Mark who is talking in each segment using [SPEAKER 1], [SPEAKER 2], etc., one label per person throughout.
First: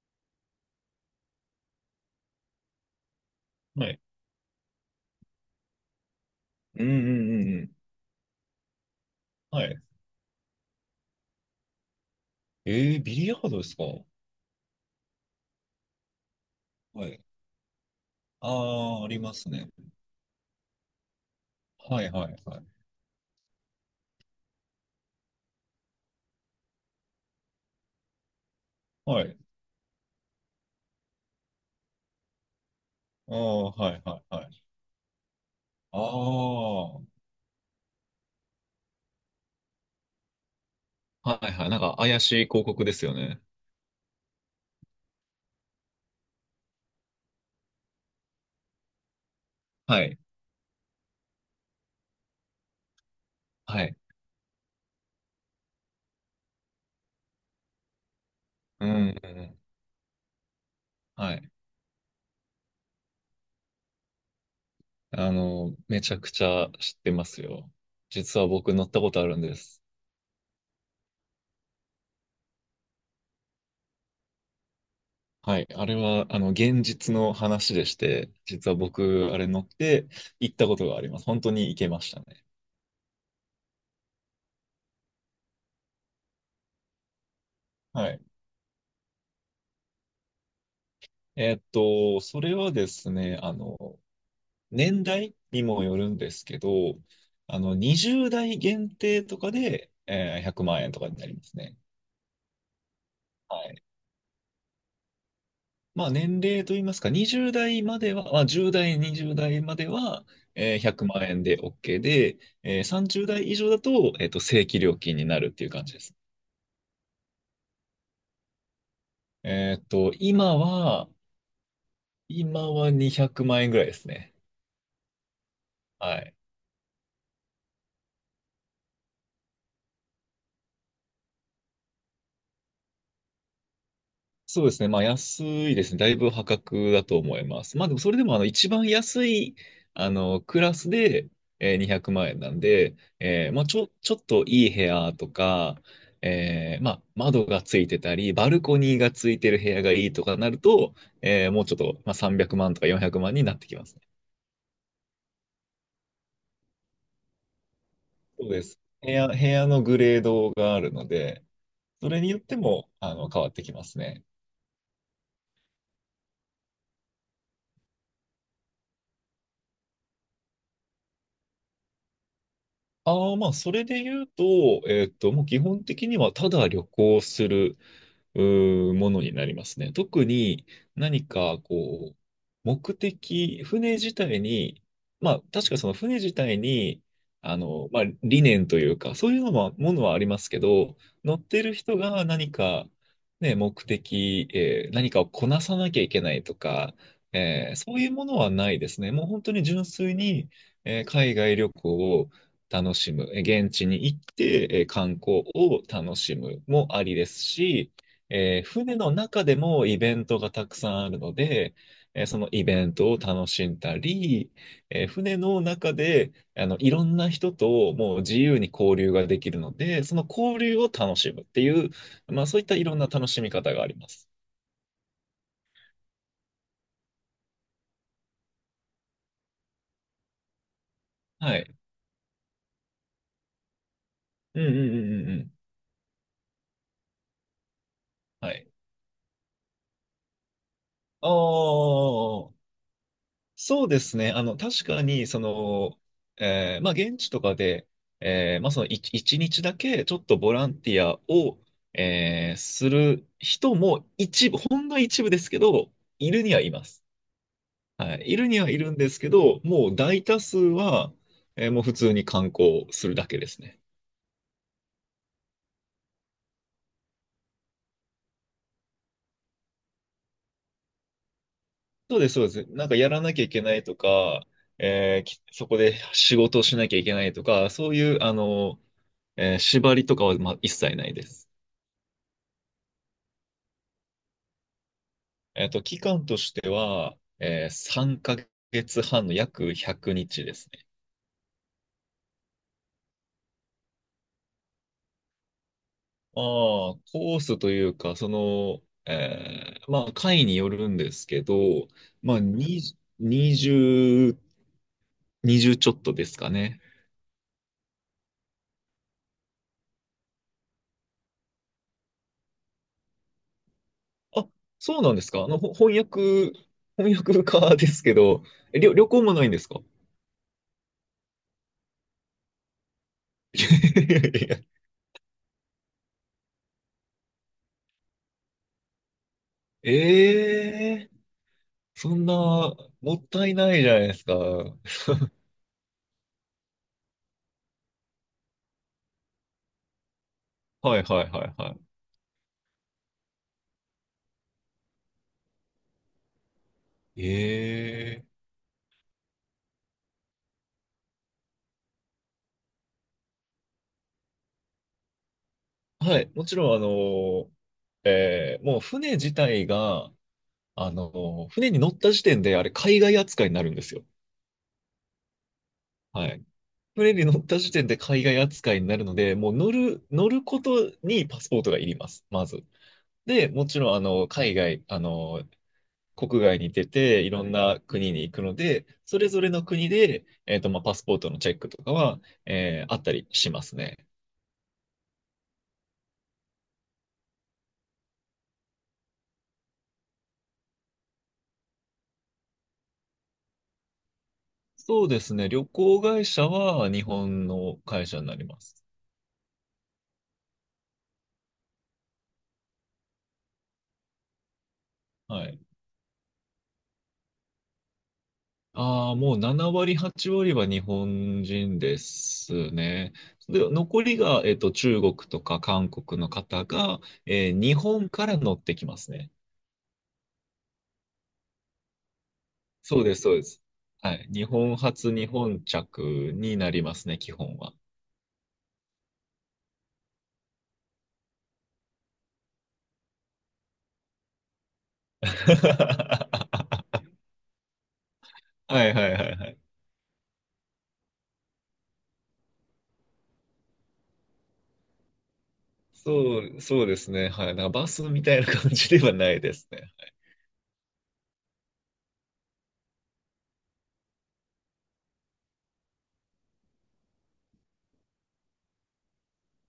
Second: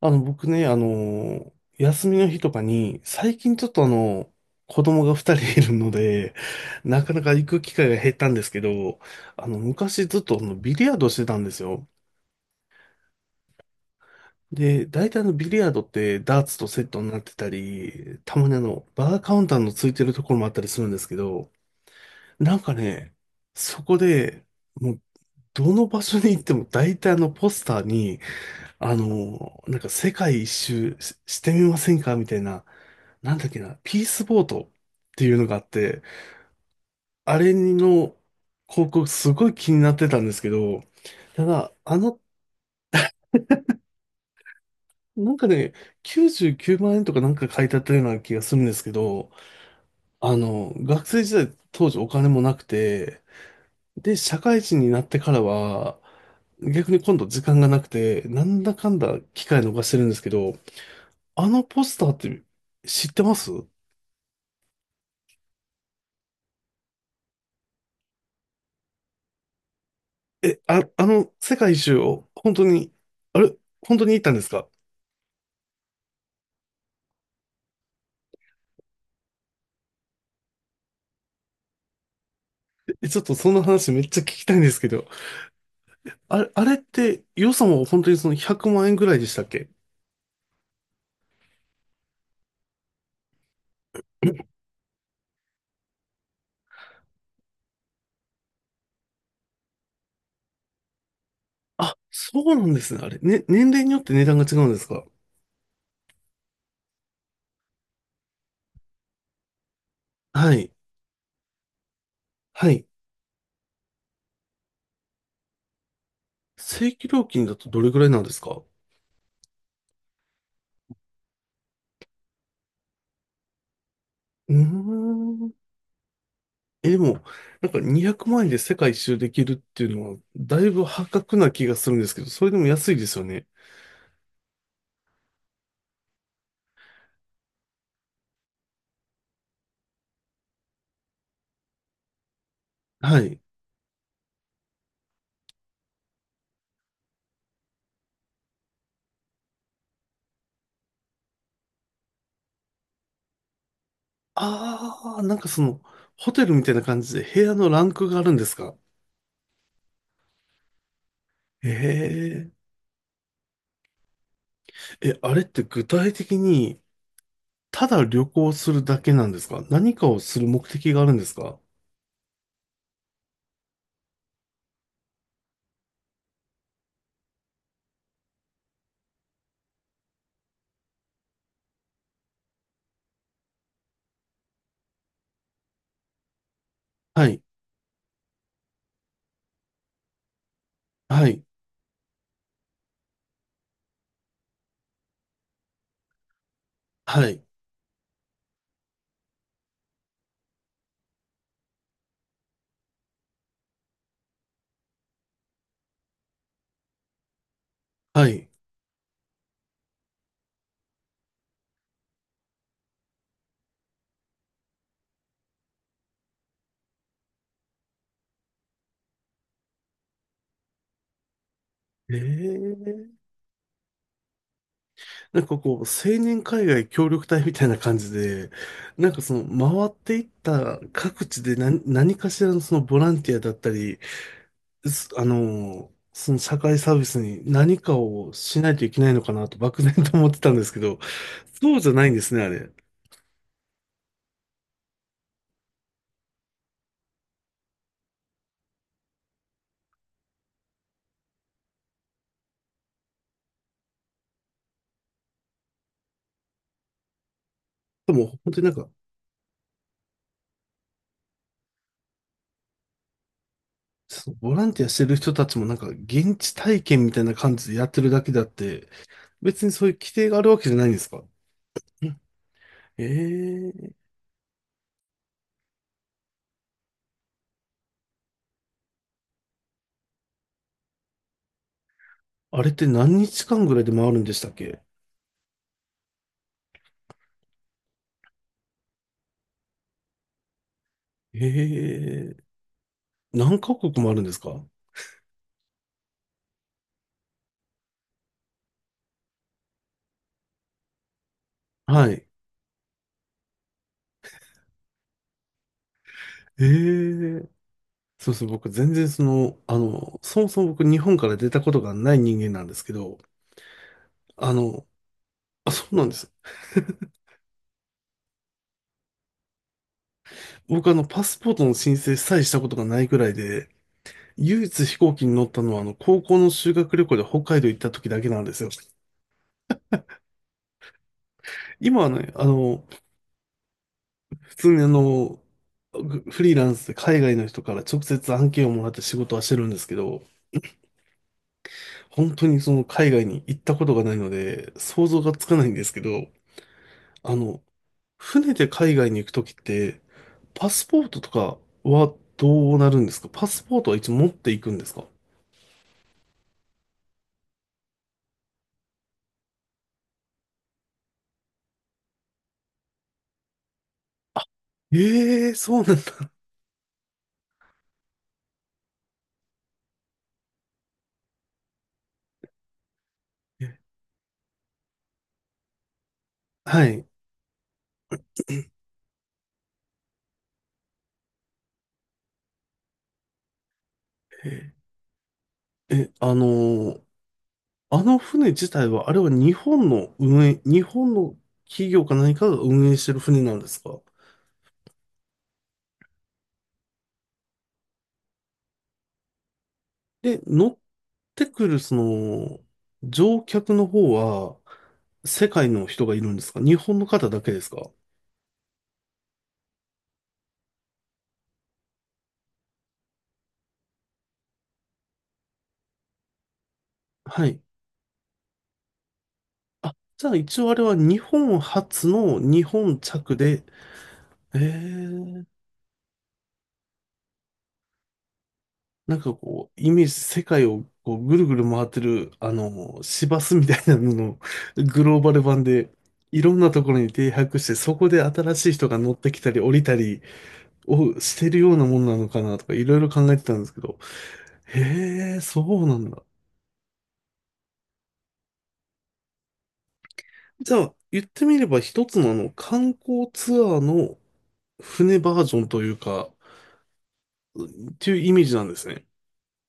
[SPEAKER 1] 僕ね、休みの日とかに、最近ちょっと
[SPEAKER 2] はい。
[SPEAKER 1] 子供が二人いるので、
[SPEAKER 2] うんう
[SPEAKER 1] なかな
[SPEAKER 2] ん
[SPEAKER 1] か
[SPEAKER 2] う
[SPEAKER 1] 行
[SPEAKER 2] んう
[SPEAKER 1] く機
[SPEAKER 2] ん。
[SPEAKER 1] 会が減ったんですけど、
[SPEAKER 2] はい。
[SPEAKER 1] 昔ずっとビリヤードしてたんですよ。
[SPEAKER 2] えビリヤードですか？
[SPEAKER 1] で、大体ビリヤードってダーツとセット
[SPEAKER 2] は
[SPEAKER 1] になっ
[SPEAKER 2] い。
[SPEAKER 1] てたり、たまに
[SPEAKER 2] ああ、あ
[SPEAKER 1] バ
[SPEAKER 2] り
[SPEAKER 1] ーカ
[SPEAKER 2] ま
[SPEAKER 1] ウン
[SPEAKER 2] す
[SPEAKER 1] ター
[SPEAKER 2] ね。
[SPEAKER 1] のついてるところもあったりするんですけど、
[SPEAKER 2] はいはい
[SPEAKER 1] な
[SPEAKER 2] は
[SPEAKER 1] ん
[SPEAKER 2] い。
[SPEAKER 1] かね、そこで、もう、どの場所に行っても大体ポスターに、
[SPEAKER 2] はい。
[SPEAKER 1] なんか世界一周ししてみませんかみたいな、
[SPEAKER 2] あ
[SPEAKER 1] なんだっけ
[SPEAKER 2] あ、
[SPEAKER 1] な、
[SPEAKER 2] はい
[SPEAKER 1] ピー
[SPEAKER 2] は
[SPEAKER 1] ス
[SPEAKER 2] い
[SPEAKER 1] ボ
[SPEAKER 2] は
[SPEAKER 1] ー
[SPEAKER 2] い。
[SPEAKER 1] トっていうのがあっ
[SPEAKER 2] あ
[SPEAKER 1] て、
[SPEAKER 2] あ、は
[SPEAKER 1] あれの広告すごい気になってたんですけど、
[SPEAKER 2] い
[SPEAKER 1] た
[SPEAKER 2] はい。
[SPEAKER 1] だ、
[SPEAKER 2] なんか怪しい広告ですよね。
[SPEAKER 1] なんかね、99万円とかなんか書いてあったような気がするんですけど、
[SPEAKER 2] はい。
[SPEAKER 1] 学生時代当時お金もなくて、
[SPEAKER 2] はい。
[SPEAKER 1] で、社会人になってからは、逆に今度時間がなくて、なんだ
[SPEAKER 2] う
[SPEAKER 1] か
[SPEAKER 2] ん、う
[SPEAKER 1] んだ
[SPEAKER 2] んう
[SPEAKER 1] 機
[SPEAKER 2] ん。
[SPEAKER 1] 会逃してるんですけど、
[SPEAKER 2] は
[SPEAKER 1] あ
[SPEAKER 2] い。
[SPEAKER 1] のポスターって知ってます？
[SPEAKER 2] めちゃくちゃ知ってますよ。実は僕乗ったことあるんです。
[SPEAKER 1] え、あ、あの世界一周を本当に、あれ本当に行ったんですか？
[SPEAKER 2] はい。あれは、現実の話でして、実は僕、あれ乗って行ったことがあります。本当に行けましたね。
[SPEAKER 1] え、ちょっとその話めっちゃ聞きたいんですけど、あれって予算は本当
[SPEAKER 2] は
[SPEAKER 1] に
[SPEAKER 2] い。
[SPEAKER 1] その100万円ぐらいでしたっけ？
[SPEAKER 2] それはですね、年代にもよるんですけど、20代限定とかで、100万円とかになりますね。
[SPEAKER 1] あ、そうなんですね。あれ、ね、
[SPEAKER 2] は
[SPEAKER 1] 年
[SPEAKER 2] い。
[SPEAKER 1] 齢によって値段が違うんですか？
[SPEAKER 2] まあ、年齢といいますか、20代までは、まあ、10代、20代までは、
[SPEAKER 1] はい。
[SPEAKER 2] 100万円で OK で、
[SPEAKER 1] はい。
[SPEAKER 2] 30代以上だと、正規料金になるっていう感じです。
[SPEAKER 1] 正規料金だとどれぐらいなんですか？
[SPEAKER 2] えっと、今は、今は200万円ぐらいですね。
[SPEAKER 1] うーん。
[SPEAKER 2] はい。
[SPEAKER 1] え、でも、なんか200万円で世界一周できるっていうのは、だいぶ破格な気がするんですけど、それでも安いですよね。
[SPEAKER 2] そうですね。まあ、安いですね。だいぶ破格だと思います。まあ、でもそれでも、一番安い、クラスで、200万円なんで、
[SPEAKER 1] はい。
[SPEAKER 2] まあ、ちょっといい部屋とか、まあ、窓がついてたり、バルコニーがついてる部屋がいいとかなると、もうちょっと、まあ、300万とか400万になってきますね。
[SPEAKER 1] ああ、なんかその、ホテルみたいな感じで部屋のランクがあるんで
[SPEAKER 2] そう
[SPEAKER 1] す
[SPEAKER 2] で
[SPEAKER 1] か？
[SPEAKER 2] す。部屋のグレードがあるので、それによっ
[SPEAKER 1] え？
[SPEAKER 2] て
[SPEAKER 1] え？
[SPEAKER 2] も、変わってきますね。
[SPEAKER 1] え、あれって具体的に、ただ旅行するだけなんですか？何かをする目的があるんですか？
[SPEAKER 2] ああ、まあ、それで言うと、もう基本的にはただ旅行する、ものになりますね。特に何か、こう、目的、船自体に、まあ、確かその船自体に、
[SPEAKER 1] はい、
[SPEAKER 2] まあ、理念というか、そういうのも、ものはありますけど、
[SPEAKER 1] は
[SPEAKER 2] 乗
[SPEAKER 1] い、
[SPEAKER 2] ってる人が何か、ね、目的、何かをこなさなきゃいけないとか、
[SPEAKER 1] はい、
[SPEAKER 2] そういうものはないですね。もう本当に純粋に、海外旅行を、楽しむ、現地に行って、観光を楽しむもありですし、
[SPEAKER 1] はい。
[SPEAKER 2] 船の中でもイベントがたくさんあるので、そのイベントを楽しんだり、船の中でいろんな人ともう自由に交流ができるので、その交流を楽しむっていう、
[SPEAKER 1] え
[SPEAKER 2] まあそういったいろんな
[SPEAKER 1] ー、
[SPEAKER 2] 楽しみ方があります。
[SPEAKER 1] なんかこう、青年海外協力隊みたいな感じで、なんかその、回っていった各地で
[SPEAKER 2] はい。
[SPEAKER 1] 何かしらのそのボランティアだったり、
[SPEAKER 2] うんうんう
[SPEAKER 1] す
[SPEAKER 2] んう
[SPEAKER 1] あ
[SPEAKER 2] んう
[SPEAKER 1] の
[SPEAKER 2] ん。
[SPEAKER 1] ー、その社会サービスに何かを
[SPEAKER 2] は
[SPEAKER 1] し
[SPEAKER 2] い。
[SPEAKER 1] ないといけないのかなと漠然と思ってたんですけど、
[SPEAKER 2] あ
[SPEAKER 1] そうじゃ
[SPEAKER 2] あ、
[SPEAKER 1] ないんですね、あれ。
[SPEAKER 2] そうですね。確かに、まあ、現地とかで、まあ、一日だけ、ちょっとボランティアを、する人も一部、ほんの一部ですけど、いるにはいます。
[SPEAKER 1] で
[SPEAKER 2] はい。い
[SPEAKER 1] も
[SPEAKER 2] る
[SPEAKER 1] 本
[SPEAKER 2] に
[SPEAKER 1] 当に
[SPEAKER 2] は
[SPEAKER 1] なん
[SPEAKER 2] い
[SPEAKER 1] か、
[SPEAKER 2] るんですけど、もう大多数は、もう普通に観光するだけですね。
[SPEAKER 1] そのボランティアしてる人たちもなんか現地体験みたいな感じでやってるだけであって、別にそういう規定があるわけじゃないんですか？
[SPEAKER 2] そうです、そうです。なんか
[SPEAKER 1] え
[SPEAKER 2] やらなきゃいけ
[SPEAKER 1] え
[SPEAKER 2] ない
[SPEAKER 1] ー。
[SPEAKER 2] とか、えーきそこで仕事をしなきゃいけないとか、そういう、縛りとかは、まあ、一切ないです。
[SPEAKER 1] あれって何日間ぐらいで回るんでしたっけ？
[SPEAKER 2] 期間としては、3ヶ月半の約100日ですね。
[SPEAKER 1] ええー。何カ国もあるんですか？
[SPEAKER 2] まあ、コースというか、まあ、回によるんですけど、
[SPEAKER 1] はい。
[SPEAKER 2] まあ、20、20 2ちょっとですか
[SPEAKER 1] え
[SPEAKER 2] ね。
[SPEAKER 1] え。そうそう、僕全然その、そもそも僕日本から出たことがない人間なんですけど、
[SPEAKER 2] あ、
[SPEAKER 1] あの、
[SPEAKER 2] そうなんですか。
[SPEAKER 1] あ、
[SPEAKER 2] ほ
[SPEAKER 1] そう
[SPEAKER 2] 翻
[SPEAKER 1] なんです。
[SPEAKER 2] 訳、翻 訳家ですけど、旅行もないんですか？
[SPEAKER 1] 僕パスポートの申請さえしたことがないくらい で、
[SPEAKER 2] いやいや
[SPEAKER 1] 唯一飛行機に乗ったのは高校の修学旅行で北海道行った時だけなんですよ。
[SPEAKER 2] ええ
[SPEAKER 1] 今は
[SPEAKER 2] そん
[SPEAKER 1] ね、
[SPEAKER 2] な、もったいないじゃないですか。
[SPEAKER 1] 普
[SPEAKER 2] はい
[SPEAKER 1] 通にフリーランスで海外の人から直接案件をもらって仕事はしてるんですけど、
[SPEAKER 2] はいはいは
[SPEAKER 1] 本当にその海外に行ったことがないので、想像がつかないんですけど、
[SPEAKER 2] い。
[SPEAKER 1] あの、船で海外に行くときって、パスポートとかはどうなるんですか？パスポートはいつも持っていくんですか？
[SPEAKER 2] はい、もちろん、もう船自体が、船に乗った時点で、あれ、海外扱いになるんですよ。
[SPEAKER 1] ええー、そうなん
[SPEAKER 2] は
[SPEAKER 1] だ。
[SPEAKER 2] い。船に乗った時点で海外扱いになるので、もう乗ることにパスポートがいります、まず。で、もちろん、
[SPEAKER 1] え。
[SPEAKER 2] 海外、国外に
[SPEAKER 1] は
[SPEAKER 2] 出
[SPEAKER 1] い。
[SPEAKER 2] て、いろんな国に行くので、それぞれの国で、まあ、パスポートのチェックとかは、あったりしますね。
[SPEAKER 1] え、えーあの船自体は、あれは日本の運営、日本の企業か何かが運営してる船なんですか？
[SPEAKER 2] そうですね、旅行会社は日本の会社になります。
[SPEAKER 1] で、乗ってくる、その、乗客の方は、
[SPEAKER 2] は
[SPEAKER 1] 世
[SPEAKER 2] い。
[SPEAKER 1] 界の人がいるんですか？日本の方だけですか？
[SPEAKER 2] ああ、もう7割、8割は日本人ですね。で、残りが、中国とか韓国の方が、
[SPEAKER 1] はい。
[SPEAKER 2] 日本から乗ってきますね。
[SPEAKER 1] あ、じゃあ一応あれは日本初の日本
[SPEAKER 2] そうです、そ
[SPEAKER 1] 着
[SPEAKER 2] うです。
[SPEAKER 1] で。
[SPEAKER 2] はい。日
[SPEAKER 1] え
[SPEAKER 2] 本発、日
[SPEAKER 1] ー、
[SPEAKER 2] 本着になりますね、基本は。
[SPEAKER 1] なんかこう、イメージ、世界をこうぐるぐる回ってる、市バスみたいなののグローバル版で、いろん なところに停泊して、そこで新しい
[SPEAKER 2] は
[SPEAKER 1] 人
[SPEAKER 2] い
[SPEAKER 1] が
[SPEAKER 2] は
[SPEAKER 1] 乗
[SPEAKER 2] い
[SPEAKER 1] っ
[SPEAKER 2] は
[SPEAKER 1] て
[SPEAKER 2] い
[SPEAKER 1] き
[SPEAKER 2] は
[SPEAKER 1] た
[SPEAKER 2] い。
[SPEAKER 1] り降りたりをしてるようなもんなのかなとか、いろいろ考えてたんですけど。へえ、そうなんだ。
[SPEAKER 2] そうですね。はい。なんかバスみたいな感じではないですね。
[SPEAKER 1] じゃあ、言ってみれば一つの観光ツアーの船バージョンというか、っていうイメージなんですね。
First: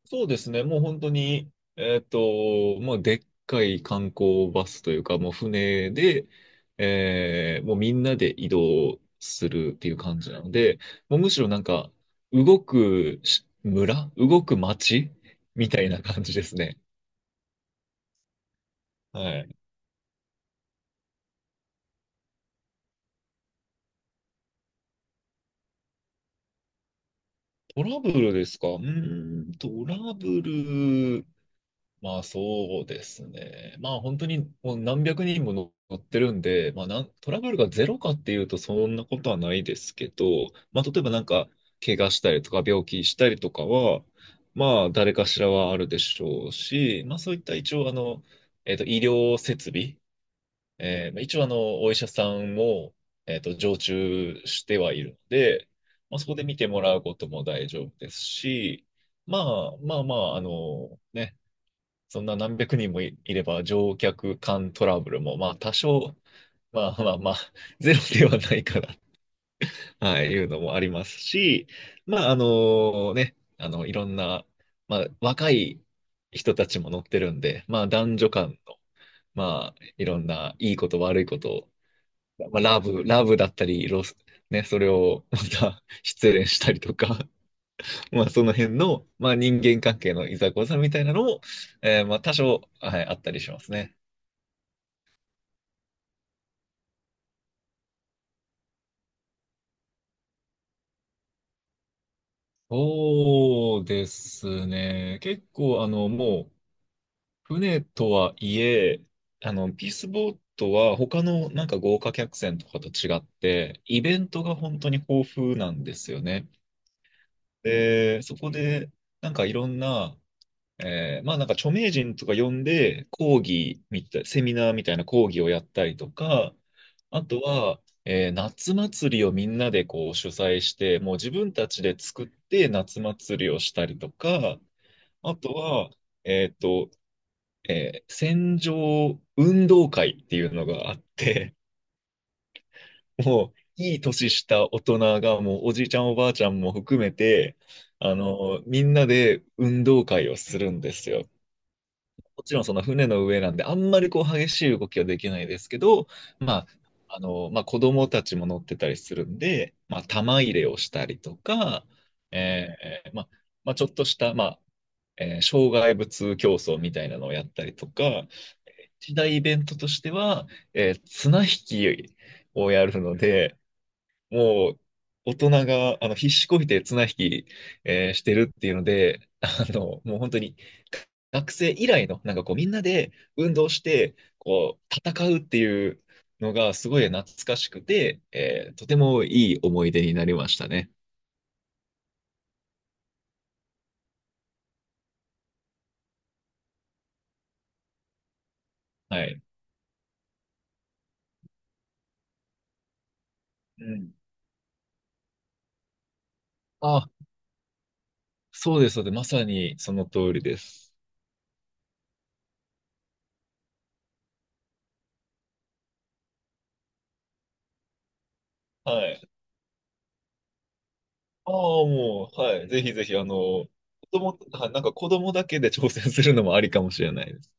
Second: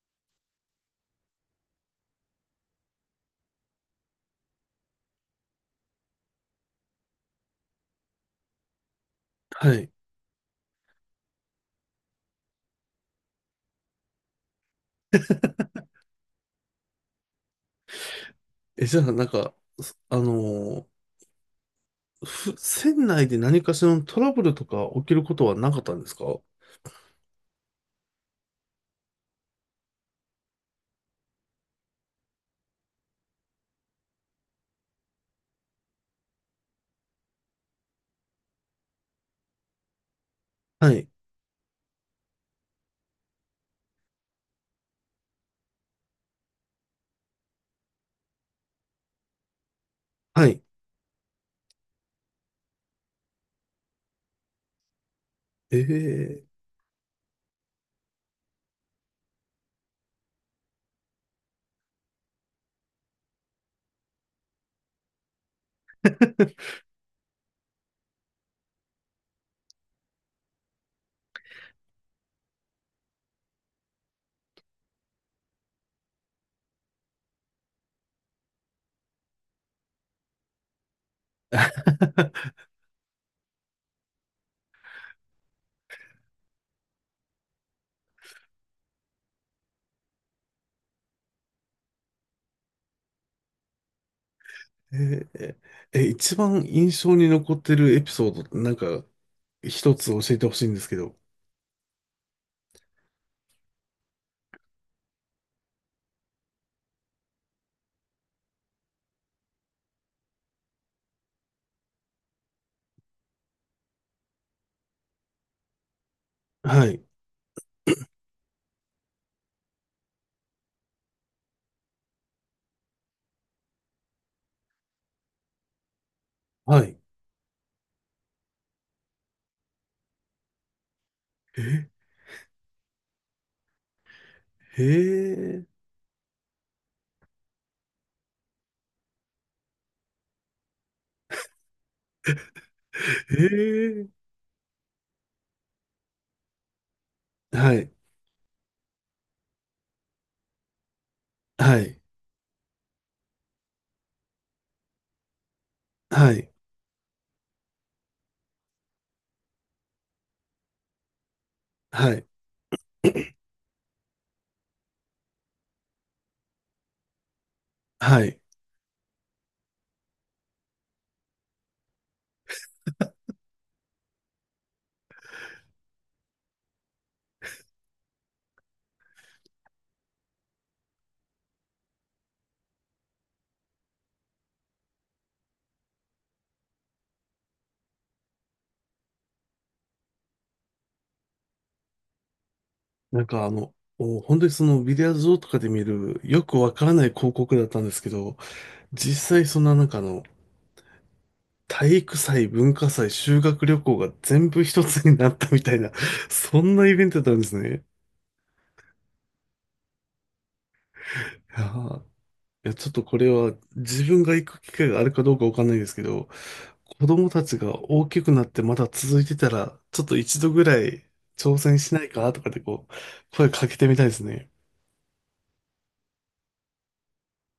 [SPEAKER 2] そうですね。もう本当に、もうでっかい観光バスというか、もう船で、もうみんなで移動す
[SPEAKER 1] は
[SPEAKER 2] るって
[SPEAKER 1] い。
[SPEAKER 2] いう感じなので、もうむしろなんか、動く町みたいな感じですね。
[SPEAKER 1] え、じゃあ、なん
[SPEAKER 2] は
[SPEAKER 1] か、
[SPEAKER 2] い。
[SPEAKER 1] すあのーふ船内で何かしらのトラブルとか起きることはなかったんですか？
[SPEAKER 2] トラブルですか？うーん、トラブル。まあそうですね。まあ本当にもう何百人も乗ってるんで、まあトラブルがゼロかっていうとそんなことはないですけど、まあ
[SPEAKER 1] は
[SPEAKER 2] 例え
[SPEAKER 1] い。
[SPEAKER 2] ばなんか怪我したりとか病気したりとかは、まあ誰かしらはあるでしょうし、まあそういった一応医療設備、
[SPEAKER 1] はい。
[SPEAKER 2] まあ一応お医者さんも、常駐してはいるので、
[SPEAKER 1] え
[SPEAKER 2] まあそこで
[SPEAKER 1] え。
[SPEAKER 2] 見てもらうことも大丈夫ですし、まあまあまあ、ね、そんな何百人もいれば乗客間トラブルも、まあ多少、まあまあまあ、ゼロではないかな、はい、いうのもありますし、まあね、いろんな、まあ若い人たちも乗ってるんで、まあ男女間の、まあいろんないいこと悪いことを、まあ ラブだったり、ロス、ね、それをまた失恋したりとか、まあその辺の、まあ人間関係のいざこざみたいなのも、まあ多少、はい、あったりしますね。
[SPEAKER 1] えーえ、一番印象に残ってるエピソードってなんか一つ教えてほしいんですけど。
[SPEAKER 2] そうですね。結構、もう、船とはいえ、ピースボートは他のなんか豪華客船とかと違って、イベントが本当に豊富なんですよね。
[SPEAKER 1] はい。
[SPEAKER 2] で、そこで、なんかいろんなまあなんか著名人とか呼んで講義みたい、セミナーみたいな講義をやったりとか、
[SPEAKER 1] はい。
[SPEAKER 2] あとは、夏祭りをみんなでこう主催して、もう自分たち
[SPEAKER 1] え、
[SPEAKER 2] で作って夏祭りをしたりとか、
[SPEAKER 1] へ
[SPEAKER 2] あと
[SPEAKER 1] え、
[SPEAKER 2] は、えっと、船上運動会っていうのがあって、
[SPEAKER 1] へ
[SPEAKER 2] もういい
[SPEAKER 1] え、
[SPEAKER 2] 年した大人がもうおじいちゃんおばあちゃんも含めて、
[SPEAKER 1] はい。
[SPEAKER 2] みんなで運動会をするんですよ。
[SPEAKER 1] はい。
[SPEAKER 2] もちろんその船の上なんで、あんまりこう激しい動きはできないですけど、
[SPEAKER 1] はい。
[SPEAKER 2] まあ、まあ子供たちも乗ってたりするんで、まあ玉入れをしたりとか、
[SPEAKER 1] はい。
[SPEAKER 2] まあ、まあちょっとした、まあ、障害物競争みたいなのをやったりとか、
[SPEAKER 1] はい。
[SPEAKER 2] 一大イベントとしては、綱引きをやるので、もう、大人が、必死こいて綱引き、してるっていうので、もう本当に、学生以来の、なんかこう、みんなで運動して、こう、戦うっていうのが、すごい懐かしくて、とてもいい思い出になりましたね。
[SPEAKER 1] なんか本当にそのビデオーとかで見るよくわからない広告だったんですけど、
[SPEAKER 2] は
[SPEAKER 1] 実
[SPEAKER 2] い。
[SPEAKER 1] 際そんななんか体育祭、文化祭、修学旅
[SPEAKER 2] う
[SPEAKER 1] 行が
[SPEAKER 2] ん。
[SPEAKER 1] 全部一つになったみたいな、そんなイベ
[SPEAKER 2] あ、
[SPEAKER 1] ントだったんですね。
[SPEAKER 2] そうです、そうです。まさにその通りです。
[SPEAKER 1] いやー、いや、ちょっとこれは自分が行く機会があるかどうかわかんないですけど、子供たちが大きくなってまだ
[SPEAKER 2] は
[SPEAKER 1] 続い
[SPEAKER 2] い。
[SPEAKER 1] てたら、ちょっと一度ぐらい
[SPEAKER 2] ああ、
[SPEAKER 1] 挑戦しない
[SPEAKER 2] も
[SPEAKER 1] かと
[SPEAKER 2] う、
[SPEAKER 1] か
[SPEAKER 2] は
[SPEAKER 1] で
[SPEAKER 2] い。ぜ
[SPEAKER 1] こ
[SPEAKER 2] ひぜひ、
[SPEAKER 1] う、声かけてみたいですね。
[SPEAKER 2] はい、なんか子供だけで挑戦するのもありかもしれないです。